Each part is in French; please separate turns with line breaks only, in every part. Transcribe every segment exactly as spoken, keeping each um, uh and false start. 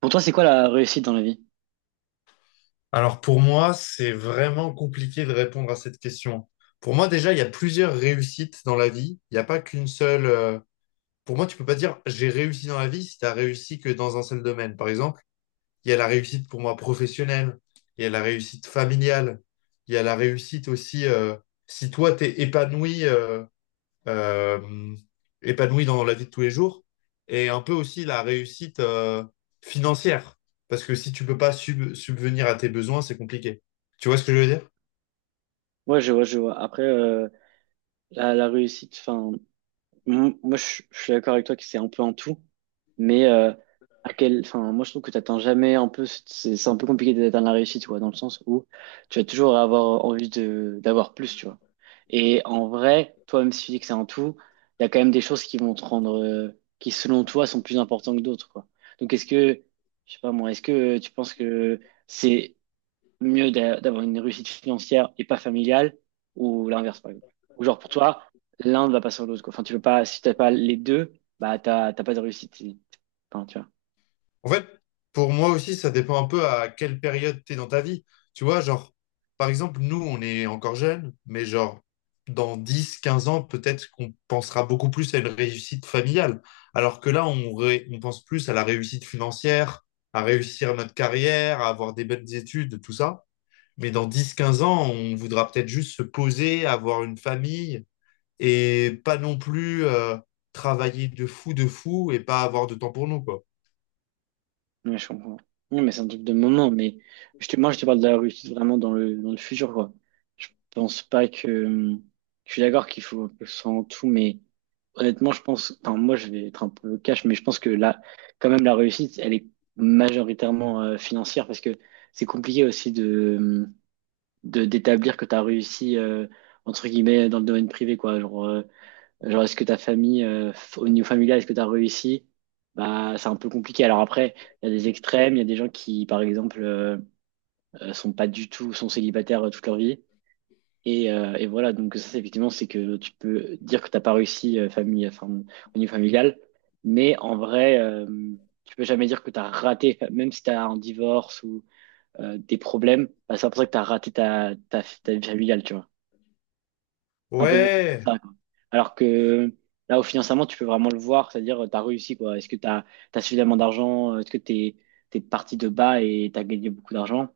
Pour toi, c'est quoi la réussite dans la vie?
Alors pour moi, c'est vraiment compliqué de répondre à cette question. Pour moi, déjà, il y a plusieurs réussites dans la vie. Il n'y a pas qu'une seule. euh, Pour moi, tu peux pas dire j'ai réussi dans la vie si tu as réussi que dans un seul domaine. Par exemple, il y a la réussite pour moi professionnelle, il y a la réussite familiale, il y a la réussite aussi euh, si toi t'es épanoui. euh, euh, Épanoui dans la vie de tous les jours et un peu aussi la réussite euh, financière. Parce que si tu peux pas sub- subvenir à tes besoins, c'est compliqué. Tu vois ce que je veux dire?
Ouais, je vois, je vois. Après, euh, la, la réussite, enfin, m- moi, je, je suis d'accord avec toi que c'est un peu en tout, mais euh, à quel, enfin, moi, je trouve que t'atteins jamais un peu, c'est c'est un peu compliqué d'atteindre la réussite, tu vois, dans le sens où tu vas toujours avoir envie de d'avoir plus, tu vois. Et en vrai, toi, même si tu dis que c'est un tout, il y a quand même des choses qui vont te rendre, euh, qui selon toi sont plus importantes que d'autres, quoi. Donc, est-ce que, je sais pas moi, est-ce que tu penses que c'est mieux d'a- d'avoir une réussite financière et pas familiale ou l'inverse, par exemple. Ou genre, pour toi, l'un va pas sans l'autre, quoi. Enfin, tu veux pas, si t'as pas les deux, bah, t'as, t'as pas de réussite. Et- Enfin, tu vois.
En fait, pour moi aussi, ça dépend un peu à quelle période tu es dans ta vie. Tu vois, genre, par exemple, nous, on est encore jeunes, mais genre, dans dix quinze ans, peut-être qu'on pensera beaucoup plus à une réussite familiale. Alors que là, on, ré- on pense plus à la réussite financière, à réussir notre carrière, à avoir des bonnes études, tout ça. Mais dans dix quinze ans, on voudra peut-être juste se poser, avoir une famille et pas non plus euh, travailler de fou de fou et pas avoir de temps pour nous, quoi.
Ouais, je comprends. Ouais, mais c'est un truc de moment, mais je te, moi, je te parle de la réussite vraiment dans le, dans le futur, quoi. Je pense pas que, je suis d'accord qu'il faut que ce soit tout, mais honnêtement, je pense, enfin, moi, je vais être un peu cash, mais je pense que là, quand même, la réussite, elle est majoritairement euh, financière parce que c'est compliqué aussi de, de d'établir que tu as réussi euh, entre guillemets dans le domaine privé, quoi. Genre euh, genre est-ce que ta famille, euh, f- au niveau familial, est-ce que tu as réussi? Bah c'est un peu compliqué. Alors après il y a des extrêmes, il y a des gens qui par exemple euh, euh, sont pas du tout, sont célibataires euh, toute leur vie et, euh, et voilà. Donc ça c'est effectivement, c'est que tu peux dire que t'as pas réussi euh, famille, enfin, au niveau familial. Mais en vrai euh, tu peux jamais dire que tu as raté, enfin, même si tu as un divorce ou euh, des problèmes, bah, c'est pas pour ça que tu as raté ta, ta, ta vie familiale, tu vois. Un peu beaucoup comme
Ouais,
ça, quoi. Alors que là, au financement, tu peux vraiment le voir, c'est-à-dire, tu as réussi, quoi. Est-ce que tu as suffisamment d'argent? Est-ce que tu es parti de bas et tu as gagné beaucoup d'argent?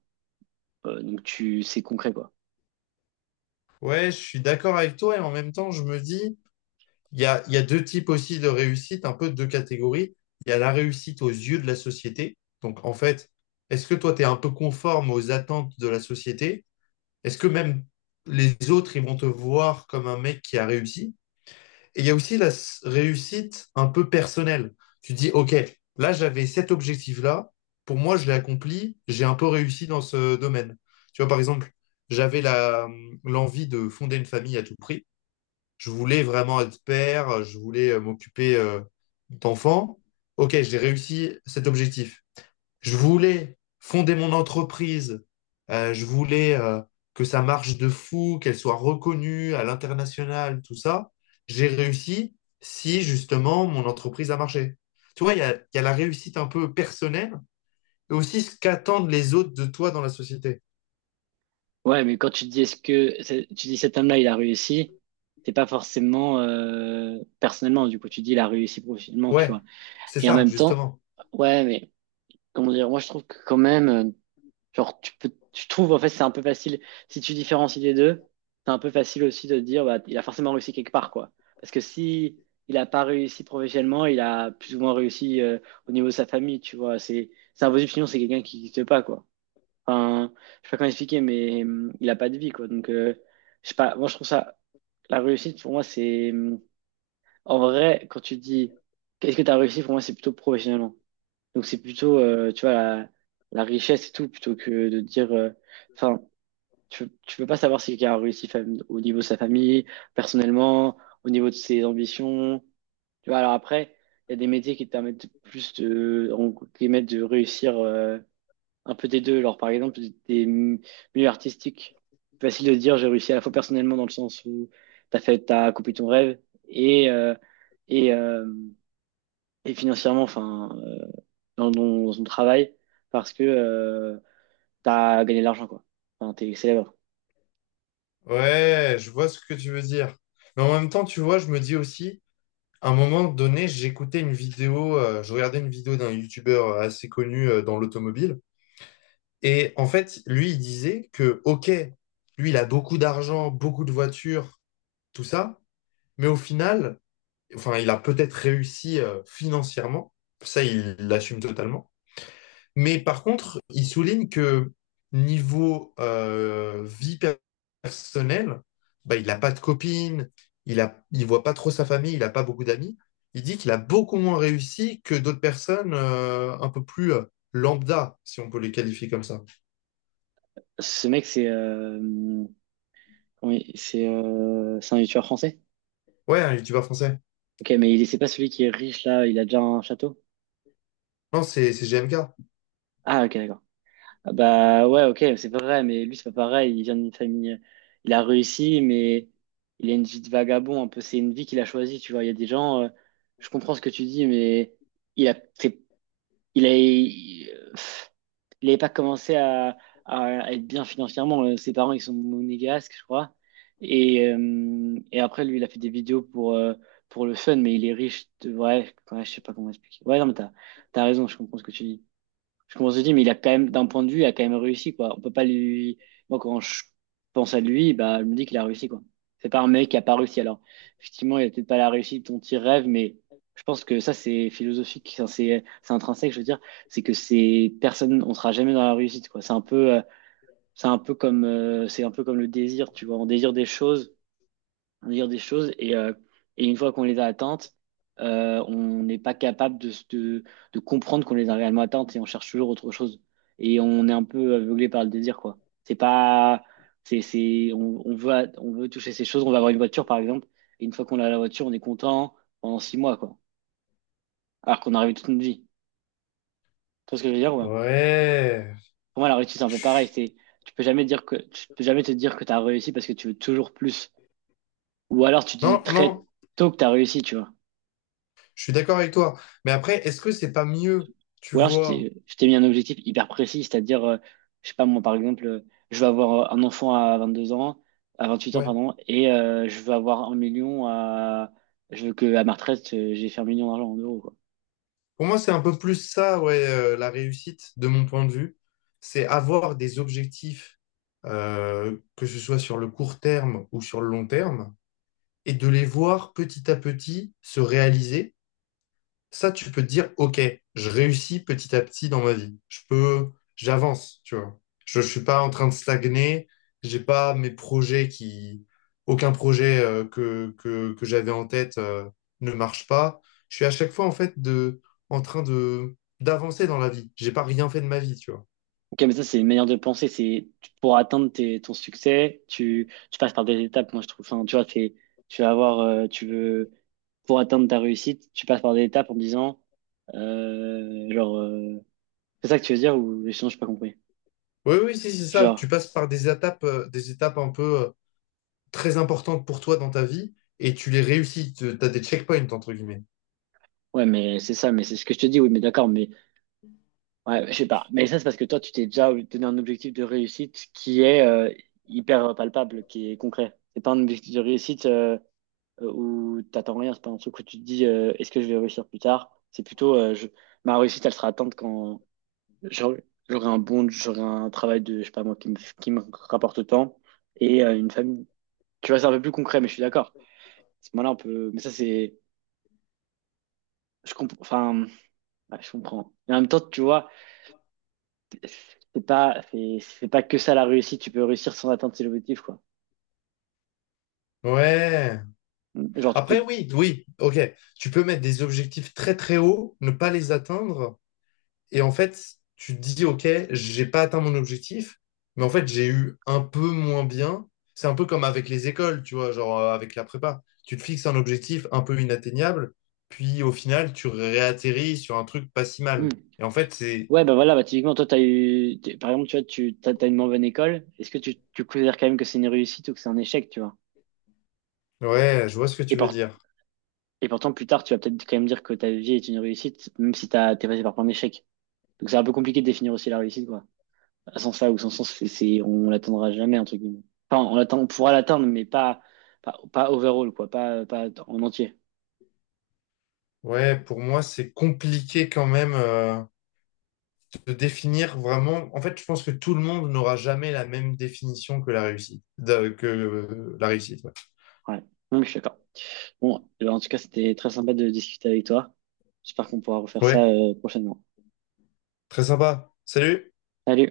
Euh, donc, tu, c'est concret, quoi.
ouais, je suis d'accord avec toi et en même temps, je me dis, il y a, il y a deux types aussi de réussite, un peu deux catégories. Il y a la réussite aux yeux de la société. Donc, en fait, est-ce que toi, tu es un peu conforme aux attentes de la société? Est-ce que même les autres, ils vont te voir comme un mec qui a réussi? Et il y a aussi la s- réussite un peu personnelle. Tu dis, OK, là, j'avais cet objectif-là. Pour moi, je l'ai accompli. J'ai un peu réussi dans ce domaine. Tu vois, par exemple, j'avais la, hum, l'envie de fonder une famille à tout prix. Je voulais vraiment être père. Je voulais euh, m'occuper euh, d'enfants. OK, j'ai réussi cet objectif. Je voulais fonder mon entreprise. Euh, je voulais euh, que ça marche de fou, qu'elle soit reconnue à l'international, tout ça. J'ai réussi si justement mon entreprise a marché. Tu vois, il y a, il y a la réussite un peu personnelle et aussi ce qu'attendent les autres de toi dans la société.
Ouais, mais quand tu te dis, est-ce que, c'est- tu dis cet homme-là, il a réussi, c'est pas forcément euh, personnellement, du coup, tu dis, il a réussi professionnellement, tu
Ouais,
vois.
c'est
Et en
ça,
même temps,
justement.
ouais, mais comment dire, moi, je trouve que quand même. Genre, tu peux, je trouve, en fait, c'est un peu facile. Si tu différencies les deux, c'est un peu facile aussi de te dire, bah, il a forcément réussi quelque part, quoi. Parce que si il a pas réussi professionnellement, il a plus ou moins réussi euh, au niveau de sa famille, tu vois. C'est, c'est impossible, sinon c'est quelqu'un qui n'existe pas, quoi. Enfin, je sais pas comment expliquer, mais hum, il a pas de vie, quoi. Donc, euh, je sais pas, moi, je trouve ça, la réussite, pour moi, c'est, hum, en vrai, quand tu dis, qu'est-ce que tu as réussi, pour moi, c'est plutôt professionnellement. Donc c'est plutôt, euh, tu vois, la, la richesse et tout, plutôt que de dire, euh, enfin, tu, tu peux pas savoir si quelqu'un a réussi fam- au niveau de sa famille, personnellement, au niveau de ses ambitions. Tu vois, alors après, il y a des métiers qui te permettent plus de, en- qui permettent de réussir euh, un peu des deux. Alors par exemple, des m- milieux artistiques, c'est facile de dire j'ai réussi à la fois personnellement dans le sens où t'as fait, t'as accompli ton rêve et euh, et euh, et financièrement, enfin. Euh, dans, ton- dans ton travail parce que euh, t'as gagné de l'argent, quoi. Enfin, t'es célèbre.
Ouais, je vois ce que tu veux dire. Mais en même temps, tu vois, je me dis aussi, à un moment donné, j'écoutais une vidéo, euh, je regardais une vidéo d'un youtubeur assez connu euh, dans l'automobile. Et en fait, lui, il disait que, OK, lui, il a beaucoup d'argent, beaucoup de voitures, tout ça, mais au final, enfin, il a peut-être réussi euh, financièrement, ça, il l'assume totalement. Mais par contre, il souligne que niveau euh, vie per- personnelle, bah, il n'a pas de copine, il a, il voit pas trop sa famille, il n'a pas beaucoup d'amis. Il dit qu'il a beaucoup moins réussi que d'autres personnes euh, un peu plus euh, lambda, si on peut les qualifier comme ça.
Ce mec, c'est euh, comment il- c'est euh, c'est un youtubeur français.
Ouais, un youtubeur français.
Ok, mais il c'est pas celui qui est riche là, il a déjà un château.
Non, c'est c'est G M K.
Ah, ok, d'accord. Ah, bah ouais, ok, c'est pas vrai, mais lui, c'est pas pareil. Il vient d'une famille, euh, il a réussi, mais il a une vie de vagabond, un peu. C'est une vie qu'il a choisie, tu vois. Il y a des gens, euh, je comprends ce que tu dis, mais il a, c'est- il a, Il n'avait pas commencé à, à être bien financièrement. Euh, Ses parents, ils sont monégasques, je crois. Et, euh, et après, lui, il a fait des vidéos pour, euh, pour le fun, mais il est riche. De... Ouais, ouais, je sais pas comment expliquer. Ouais, non, mais t'as, t'as raison, je comprends ce que tu dis. Je commence à me dire, mais il a quand même, d'un point de vue, il a quand même réussi, quoi. On peut pas lui. Moi, quand je pense à lui, bah, je me dis qu'il a réussi, quoi. C'est pas un mec qui a pas réussi. Alors, effectivement, il a peut-être pas la réussite dont il rêve, mais je pense que ça, c'est philosophique, ça, c'est c'est intrinsèque, je veux dire. C'est que ces personnes, on sera jamais dans la réussite, quoi. C'est un peu, euh, c'est un peu comme, euh, c'est un peu comme le désir, tu vois. On désire des choses dire des choses et, euh, et une fois qu'on les a atteintes, euh, on n'est pas capable de, se- de, de comprendre qu'on les a réellement atteintes et on cherche toujours autre chose. Et on est un peu aveuglé par le désir, quoi. C'est pas, c'est, c'est, on, on veut, a- on veut toucher ces choses, on va avoir une voiture, par exemple, et une fois qu'on a la voiture, on est content pendant six mois, quoi. Alors qu'on a rêvé toute notre vie. Tu vois ce que je veux dire, ouais.
Ouais.
Pour moi, la réussite, c'est un peu pareil. C'est, tu peux jamais dire que, tu peux jamais te dire que tu as réussi parce que tu veux toujours plus. Ou alors, tu te
Non,
dis
non,
très tôt que tu as réussi, tu vois.
je suis d'accord avec toi. Mais après, est-ce que c'est pas mieux, tu
Ou alors, je
vois?
t'ai je t'ai mis un objectif hyper précis, c'est-à-dire, euh, je sais pas, moi, par exemple, euh, je veux avoir euh, un enfant à vingt-deux ans, à vingt-huit ans,
Ouais.
pardon, et euh, je veux avoir un million à... Je veux que à ma retraite, euh, j'ai fait un million d'argent en euros, quoi.
Pour moi, c'est un peu plus ça, ouais, euh, la réussite, de mon point de vue. C'est avoir des objectifs, euh, que ce soit sur le court terme ou sur le long terme, et de les voir petit à petit se réaliser. Ça, tu peux te dire, OK, je réussis petit à petit dans ma vie. Je peux, j'avance, tu vois. Je ne suis pas en train de stagner. J'ai pas mes projets qui, aucun projet euh, que, que, que j'avais en tête euh, ne marche pas. Je suis à chaque fois, en fait, de, en train de, d'avancer dans la vie. J'ai pas rien fait de ma vie, tu vois.
Ok, mais ça, c'est une manière de penser. C'est tu- pour atteindre tes, ton succès, tu, tu passes par des étapes. Moi, je trouve. Enfin, tu vois, t'es- tu vas avoir, euh, tu veux pour atteindre ta réussite, tu passes par des étapes en disant, euh, genre, euh, c'est ça que tu veux dire ou sinon, j'ai pas compris.
Oui, oui, si, c'est ça.
Genre.
Tu passes par des étapes, euh, des étapes un peu euh, très importantes pour toi dans ta vie et tu les réussis. Tu as des checkpoints, entre guillemets.
Ouais, mais c'est ça, mais c'est ce que je te dis, oui, mais d'accord, mais ouais, je sais pas. Mais ça, c'est parce que toi, tu t'es déjà donné un objectif de réussite qui est euh, hyper palpable, qui est concret. C'est pas un objectif de réussite euh, euh, où t'attends rien, c'est pas un truc où tu te dis euh, est-ce que je vais réussir plus tard? C'est plutôt euh, je- ma réussite, elle sera atteinte quand j'aurai j'aurai un bon, j'aurai un travail de, je sais pas moi, qui me, qui me rapporte autant et euh, une famille. Tu vois, c'est un peu plus concret, mais je suis d'accord. À ce moment-là, on peut. Mais ça, c'est. Je comprends. Enfin, ouais, je comprends. Et en même temps, tu vois. C'est pas, c'est c'est pas que ça la réussite. Tu peux réussir sans atteindre ses objectifs, quoi.
Ouais.
Mm. Genre, tu peux.
Après, oui, oui, ok. Tu peux mettre des objectifs très très hauts, ne pas les atteindre. Et en fait, tu te dis, OK, j'ai pas atteint mon objectif, mais en fait, j'ai eu un peu moins bien. C'est un peu comme avec les écoles, tu vois, genre euh, avec la prépa. Tu te fixes un objectif un peu inatteignable, puis au final, tu réatterris sur un truc pas si
Hmm.
mal. Et en fait, c'est...
Ouais, bah voilà, bah typiquement, toi, t'as eu. T'es- Par exemple, tu vois, tu t'as, t'as une moins bonne école. Est-ce que tu, tu considères quand même que c'est une réussite ou que c'est un échec, tu vois?
Ouais, je vois ce que
Et,
tu veux
pour-
dire.
et pourtant, plus tard, tu vas peut-être quand même dire que ta vie est une réussite, même si t'as, t'es passé par plein d'échecs. Donc, c'est un peu compliqué de définir aussi la réussite, quoi. À sens là ou sans sens, c'est, c'est- on l'atteindra jamais, entre guillemets. Enfin, on l'atteint, on pourra l'atteindre, mais pas, pas, pas overall, quoi. Pas, pas en entier.
Ouais, pour moi, c'est compliqué quand même euh, de définir vraiment. En fait, je pense que tout le monde n'aura jamais la même définition que la réussite. de- que euh, la réussite. Ouais,
Ouais. Non, mais je suis d'accord. Bon, en tout cas, c'était très sympa de discuter avec toi. J'espère qu'on pourra refaire
ouais,
ça euh, prochainement.
très sympa. Salut!
Salut!